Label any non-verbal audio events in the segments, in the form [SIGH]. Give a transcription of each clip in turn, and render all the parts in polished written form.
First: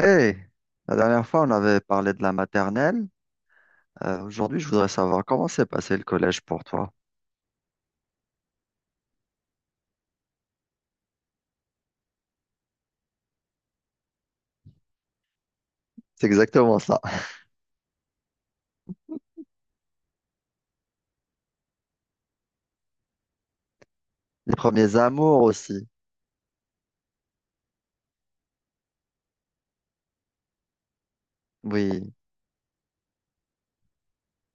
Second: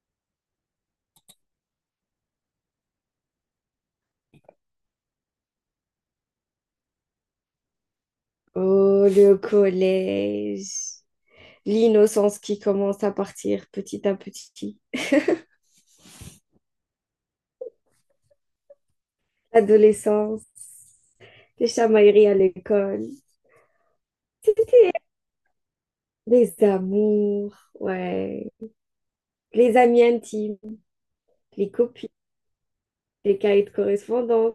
Hey, la dernière fois, on avait parlé de la maternelle. Aujourd'hui, je voudrais savoir comment s'est passé le collège pour toi. Oh, le collège, l'innocence qui commence à partir petit à petit, C'est exactement ça. l'adolescence, les chamailleries à l'école, si, Les si, si. premiers amours aussi. Les amours, ouais, les amis intimes, les copies, Oui. les cahiers de correspondance.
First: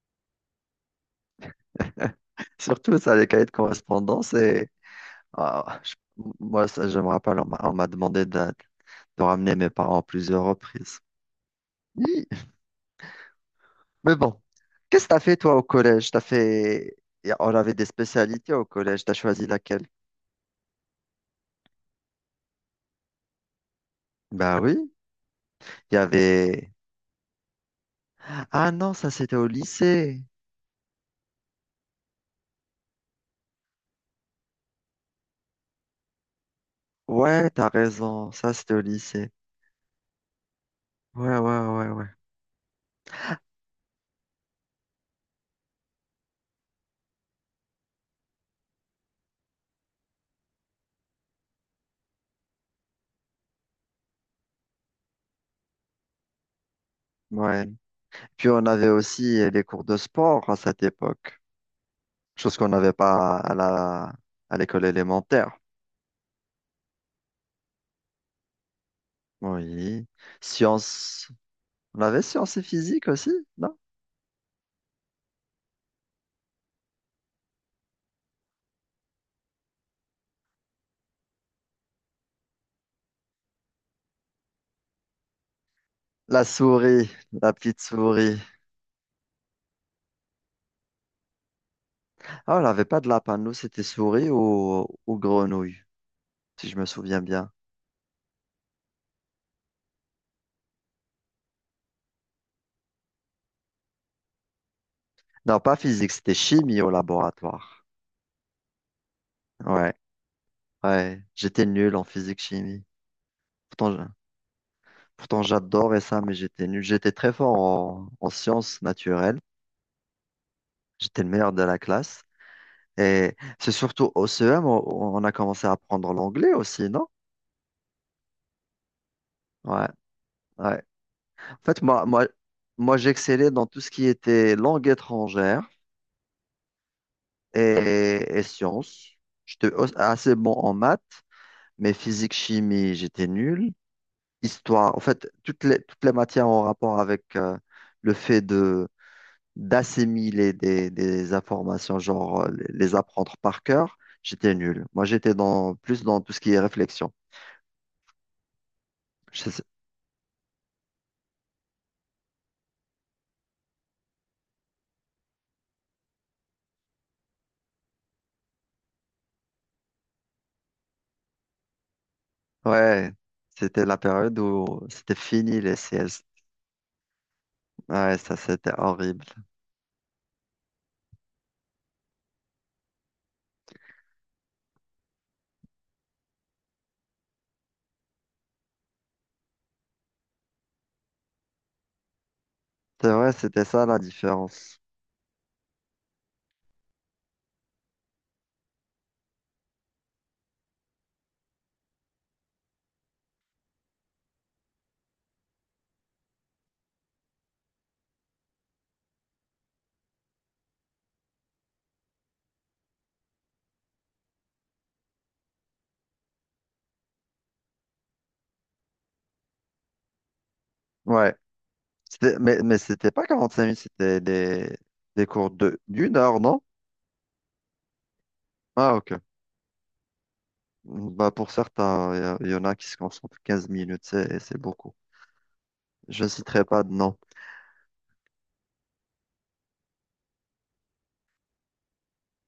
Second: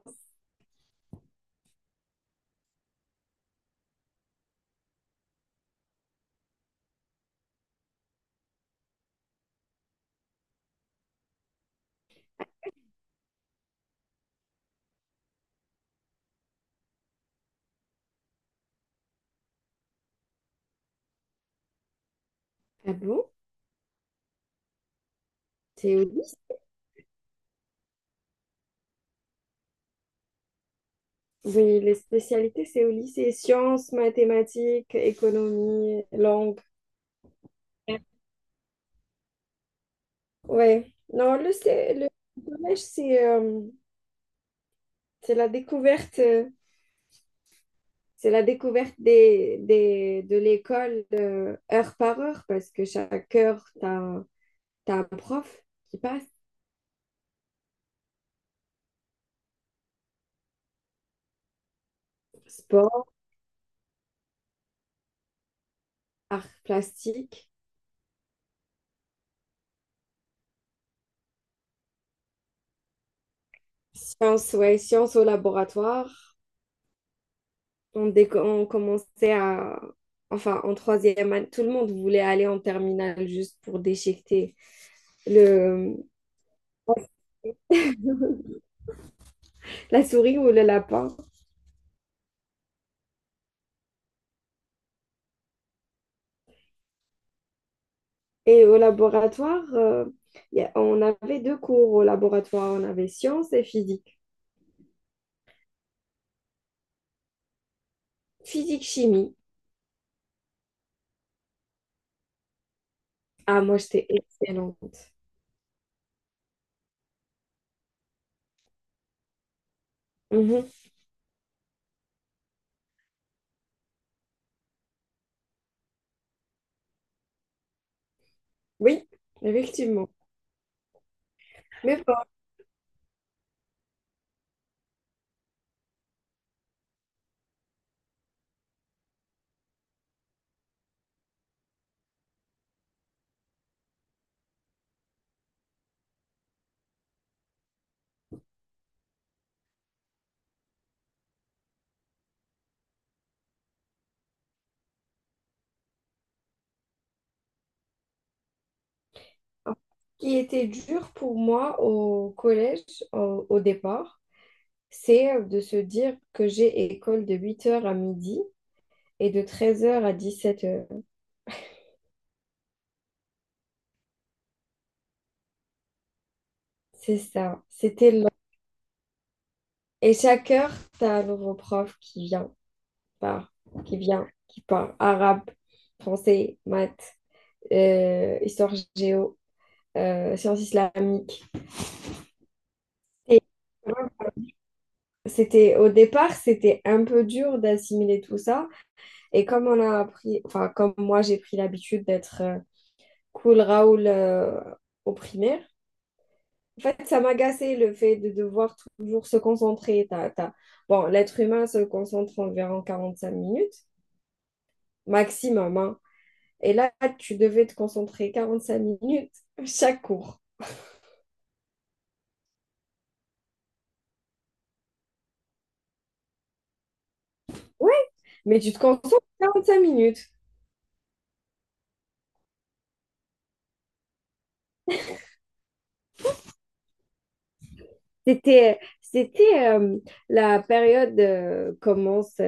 [LAUGHS] Surtout ça, les cahiers de correspondance. Ah, je- Moi, ça, je me rappelle, on m'a demandé de ramener mes parents à plusieurs reprises. Hi. Mais bon, qu'est-ce que t'as fait toi au collège? T'as fait... On avait des spécialités au collège. T'as choisi laquelle? Ah bon? Bah oui, il C'est y au lycée? avait... Ah non, ça c'était au lycée. Oui, les spécialités, c'est au lycée. Sciences, mathématiques, économie, langue. Ouais, t'as raison, ça c'était au lycée. Ouais. Non, Ouais, le, ouais, ouais, c'est- ouais. le collège, c'est la découverte. C'est la découverte de l'école heure par heure, parce que chaque heure, tu as, un t'as un prof qui passe. Ouais. Puis on avait aussi les cours de sport à cette époque, chose qu'on n'avait Sport, pas à la à l'école élémentaire. art plastique, Oui. Sciences. On avait sciences et physique aussi, non? sciences, ouais, sciences au laboratoire. On commençait à... Enfin, en troisième année, tout le monde voulait aller en terminale juste pour déchiqueter le, La souris, la petite souris. [LAUGHS] la souris ou le lapin. Ah, on n'avait pas de lapin, nous c'était souris ou grenouille, si je me souviens bien. Et au laboratoire, on avait deux cours au laboratoire. On avait sciences et physique. Non, pas physique, c'était chimie au laboratoire. Physique-chimie. Ouais, ouais. J'étais nul en physique-chimie. Ah, moi, Pourtant, je- j'étais excellente. Pourtant, j'adorais ça, mais j'étais nul. J'étais très fort en sciences naturelles. Mhm. J'étais le meilleur de la classe. Et c'est surtout au CEM, on a commencé à apprendre l'anglais aussi, non? Oui, Ouais, effectivement. ouais. En fait, Mais bon, moi, j'excellais dans tout ce qui était langue étrangère et sciences. Assez bon en maths, mais physique, chimie, j'étais nul. Histoire, en fait, toutes les matières en rapport avec le fait d'assimiler des informations, genre les apprendre par cœur, j'étais nul. Moi, plus dans tout ce qui est réflexion. Je sais- ce qui était dur pour moi au collège, au départ, c'est de se dire que j'ai école de 8 heures à midi et de 13 heures à 17 heures. ouais, c'était la période où c'était fini les C CS. C'est ça, c'était Ouais, long. ça, c'était horrible. Et chaque heure, t'as un nouveau prof qui vient, part, qui vient, qui part. Arabe, français, maths, histoire géo, sciences islamiques. C'est vrai, c'était ça la différence. C'était un peu dur d'assimiler tout ça. Et comme on a appris, enfin, comme moi j'ai pris l'habitude d'être cool Raoul au primaire, en fait, ça m'agaçait le fait de devoir toujours se concentrer. Bon, l'être humain se concentre environ 45 minutes, maximum, hein. Et là, tu devais te concentrer 45 minutes chaque cours. Ouais, mais, c'était pas 45 minutes, c'était des cours d'une heure, non? Ouais, mais tu te Ah, ok. concentres 45 minutes. Bah, pour certains, y en a qui se concentrent 15 minutes, c'est beaucoup. Je ne citerai pas de nom. C'était la période euh, commence,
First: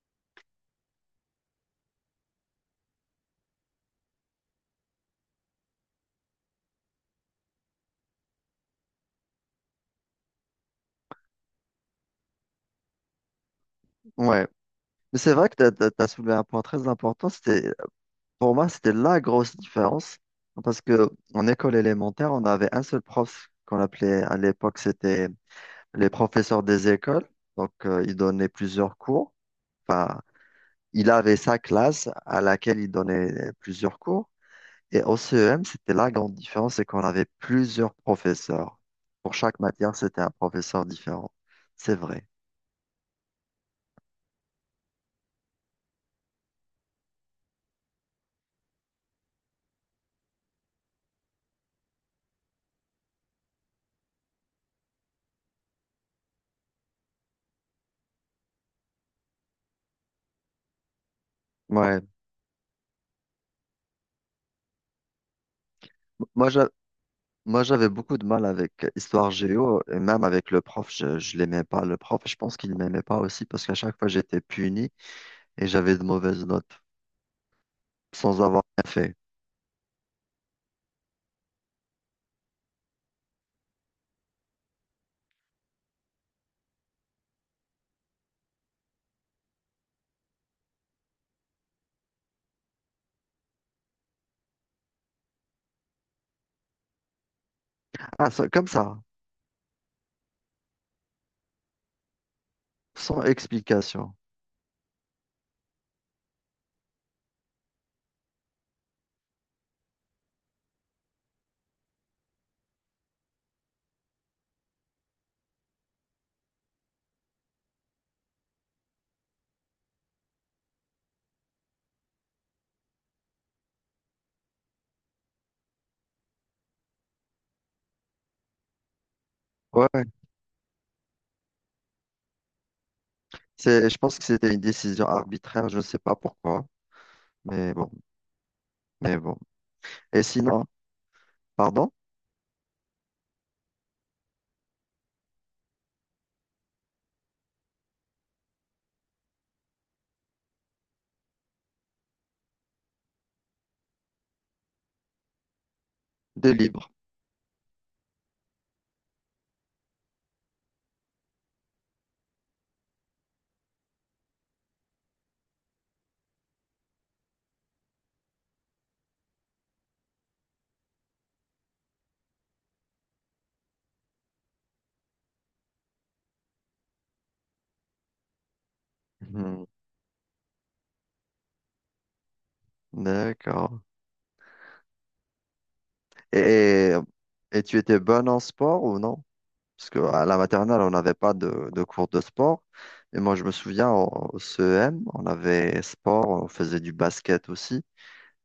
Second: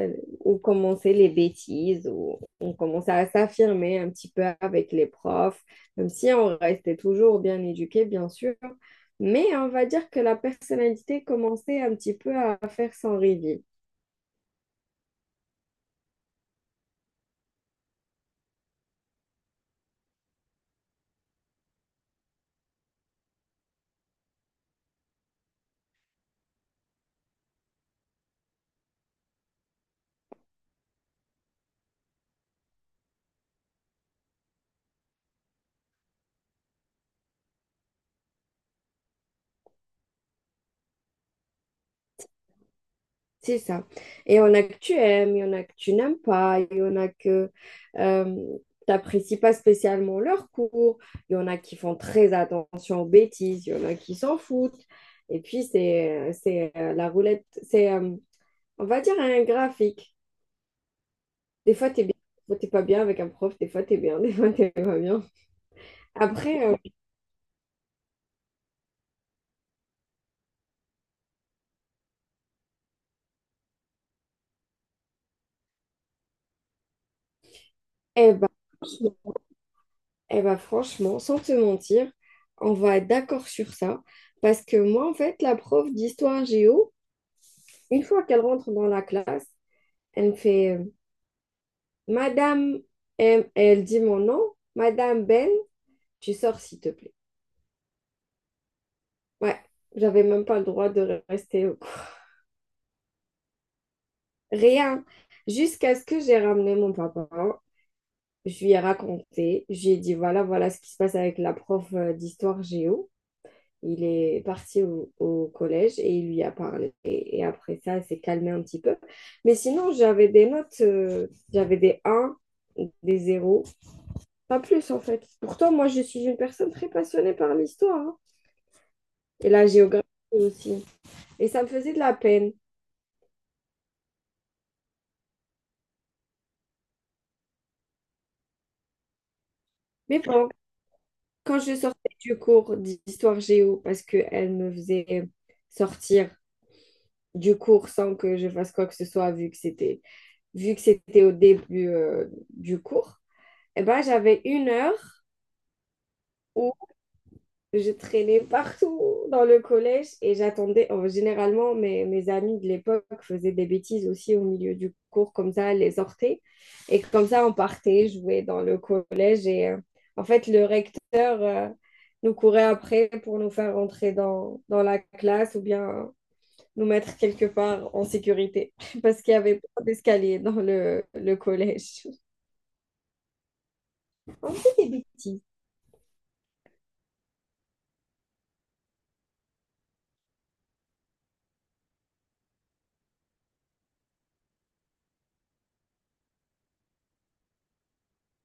où commençaient les bêtises, où on commençait à s'affirmer un petit peu avec les profs, même si on restait toujours bien éduqué, bien sûr. Mais on va dire que la personnalité commençait un petit peu à faire son reveal. Ouais. Mais c'est vrai que tu as, t'as, t'as- t'as soulevé un point très important. C'était, pour moi, c'était la grosse différence. Parce que en école élémentaire, on avait un seul prof qu'on appelait à l'époque, c'était les professeurs des écoles. Donc, il donnait plusieurs cours. Enfin, il avait sa classe à laquelle il donnait plusieurs cours. Et au CEM, c'était la grande différence, c'est qu'on avait plusieurs professeurs. Pour chaque matière, c'était un professeur différent. C'est vrai. C'est ça. Et il y en a que tu aimes, il y en a que tu n'aimes pas, il y en a que tu n'apprécies pas spécialement leur cours, il y en a qui font très attention aux bêtises, il y en a qui s'en foutent. Et puis, c'est, la roulette, c'est, on va dire, un graphique. Des fois, Ouais. tu es bien, des fois, t'es pas bien avec un prof, des fois, tu es bien, [LAUGHS] des fois, tu pas bien. Moi, Après, j'a- Moi, j'avais beaucoup de mal avec Histoire Géo et même avec le prof, je l'aimais pas. Le prof, je pense qu'il ne m'aimait pas aussi parce qu'à chaque fois, j'étais puni et j'avais de mauvaises notes eh sans ben, avoir rien fait. Franchement, sans te mentir, on va être d'accord sur ça. Parce que moi, en fait, la prof d'histoire géo, une fois qu'elle rentre dans la classe, elle me fait Madame, M. elle dit mon nom, Madame Ben, tu sors s'il te plaît. Comme ça, Ouais, j'avais même pas le droit de rester au cours. sans explication. Rien. Jusqu'à ce que j'ai ramené mon papa, je lui ai raconté, je lui ai dit voilà, voilà ce qui se passe avec la prof d'histoire géo. Il est parti au collège et il lui a parlé. Et après ça, elle s'est calmée un petit peu. Mais sinon, j'avais des notes, j'avais des 1, des 0. Pas plus en fait. Pourtant, moi, je suis une personne très passionnée par l'histoire hein, et la Ouais, géographie aussi. Et ça me faisait de la peine. Je pense que c'était une décision arbitraire, je ne sais pas pourquoi, mais bon, mais bon. Mais Et bon, sinon, quand je pardon, sortais du cours d'histoire géo, parce qu'elle me faisait sortir du cours sans que je fasse quoi que ce soit, vu que c'était au début du cours, eh ben, j'avais une heure de où libre. je traînais partout dans le collège et j'attendais. Oh, généralement, mes amis de l'époque faisaient des bêtises aussi au milieu du cours, comme ça, elles les hortaient. Et comme ça, on partait jouer dans le collège. Et en fait, le recteur nous courait après pour nous faire rentrer dans la classe ou bien nous mettre quelque part en sécurité [LAUGHS] parce qu'il y avait Mhm, pas d'escalier dans le collège. d'accord. On faisait des bêtises. Et, et tu étais bonne en sport ou non? Parce que à la maternelle, on n'avait pas de cours de sport. Et moi, je me souviens, au CEM, on avait sport, on faisait du basket aussi.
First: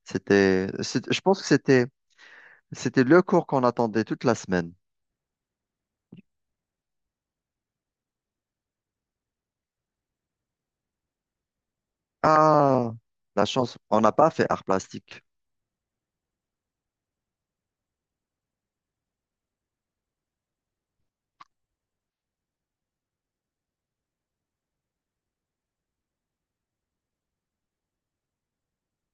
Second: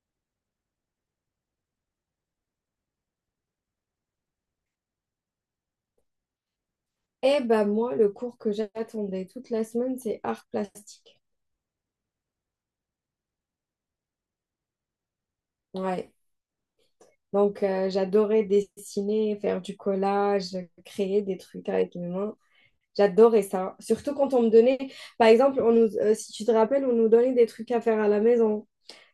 Je pense que c'était le cours qu'on attendait toute la semaine. Eh ben moi, le cours que j'attendais toute la semaine, c'est art plastique. Ah, la chance, on n'a pas fait art plastique. Ouais. Donc j'adorais dessiner, faire du collage, créer des trucs avec mes mains. J'adorais ça. Surtout quand on me donnait, par exemple, si tu te rappelles, on nous donnait des trucs à faire à la maison,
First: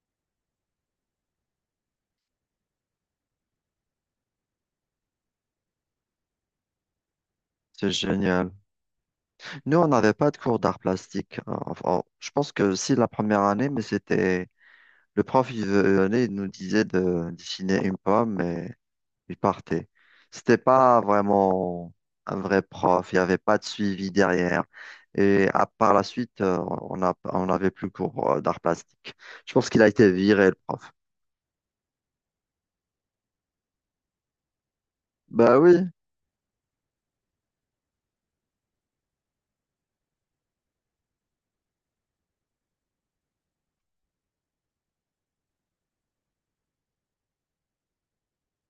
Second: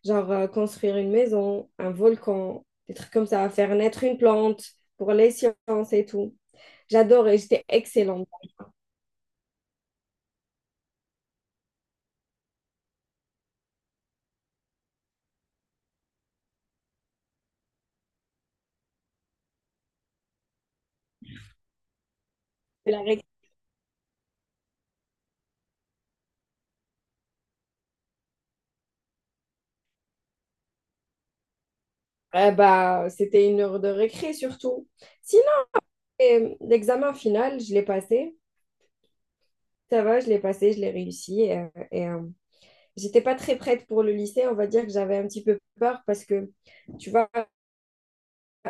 genre construire une maison, un volcan, des trucs comme ça, faire naître une plante pour les sciences et tout. J'adorais, j'étais C'est excellente. génial. Nous, on n'avait pas de cours d'art plastique. Enfin, oh, je pense que si la première année, mais c'était, le prof, il venait, il nous disait de dessiner une pomme il partait. C'était pas vraiment un vrai C'est la prof, il n'y avait pas de suivi derrière. Et à, par la suite, on a, on n'avait plus cours d'art plastique. Je pense qu'il a été viré, le prof. Eh ben, c'était une heure de récré surtout. Sinon, Bah oui, l'examen final, je l'ai passé. Ça va, je l'ai passé, je l'ai réussi. J'étais pas très prête pour le lycée. On va dire que j'avais un petit peu peur parce que, tu vois,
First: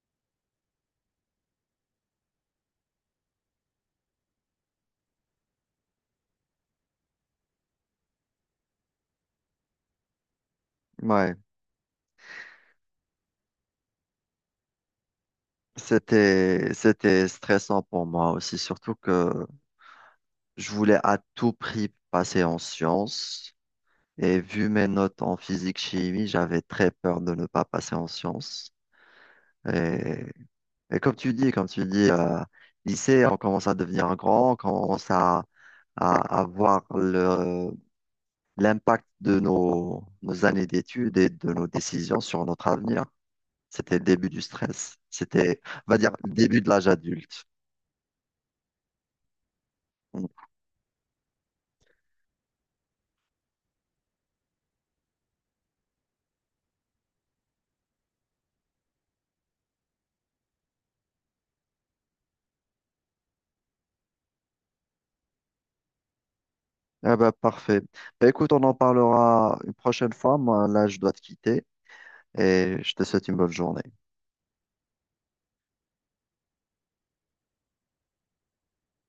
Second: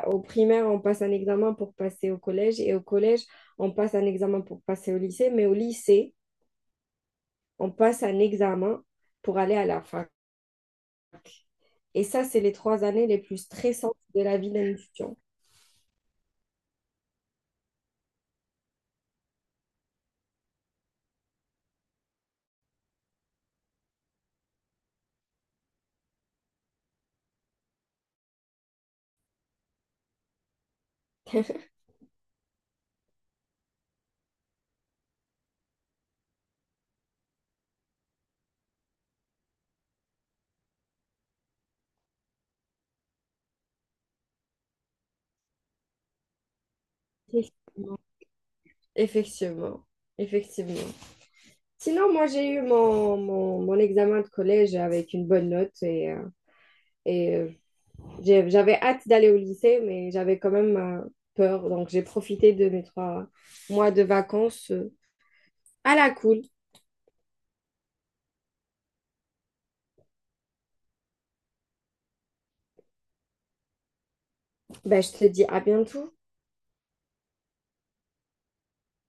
au primaire, on passe un examen pour passer au collège. Et au collège, on passe un examen pour passer au lycée. Mais au lycée, on passe un examen pour aller à la fac. ouais. Et ça, c'est les trois années les plus stressantes de la vie d'un étudiant. C'était, c'était stressant pour moi aussi, surtout que je voulais à tout prix passer en sciences. Et vu mes notes en physique-chimie, j'avais très peur de ne pas passer en sciences. Et Et comme tu dis, lycée, on commence à devenir grand, on commence à voir l'impact de nos années d'études et de nos décisions sur notre avenir. C'était le début du stress. C'était, on va dire, le début de l'âge adulte. [LAUGHS] Effectivement, Mm. effectivement. Sinon, moi, j'ai eu mon examen de collège avec une bonne note et euh, j'avais hâte d'aller au lycée, mais j'avais quand même peur. Donc, j'ai profité de mes trois mois de vacances à la cool. Ah bah, parfait. Bah, écoute, on en parlera une prochaine fois. Moi, là, je dois te quitter et je te souhaite une bonne journée. Ben, je te dis à bientôt.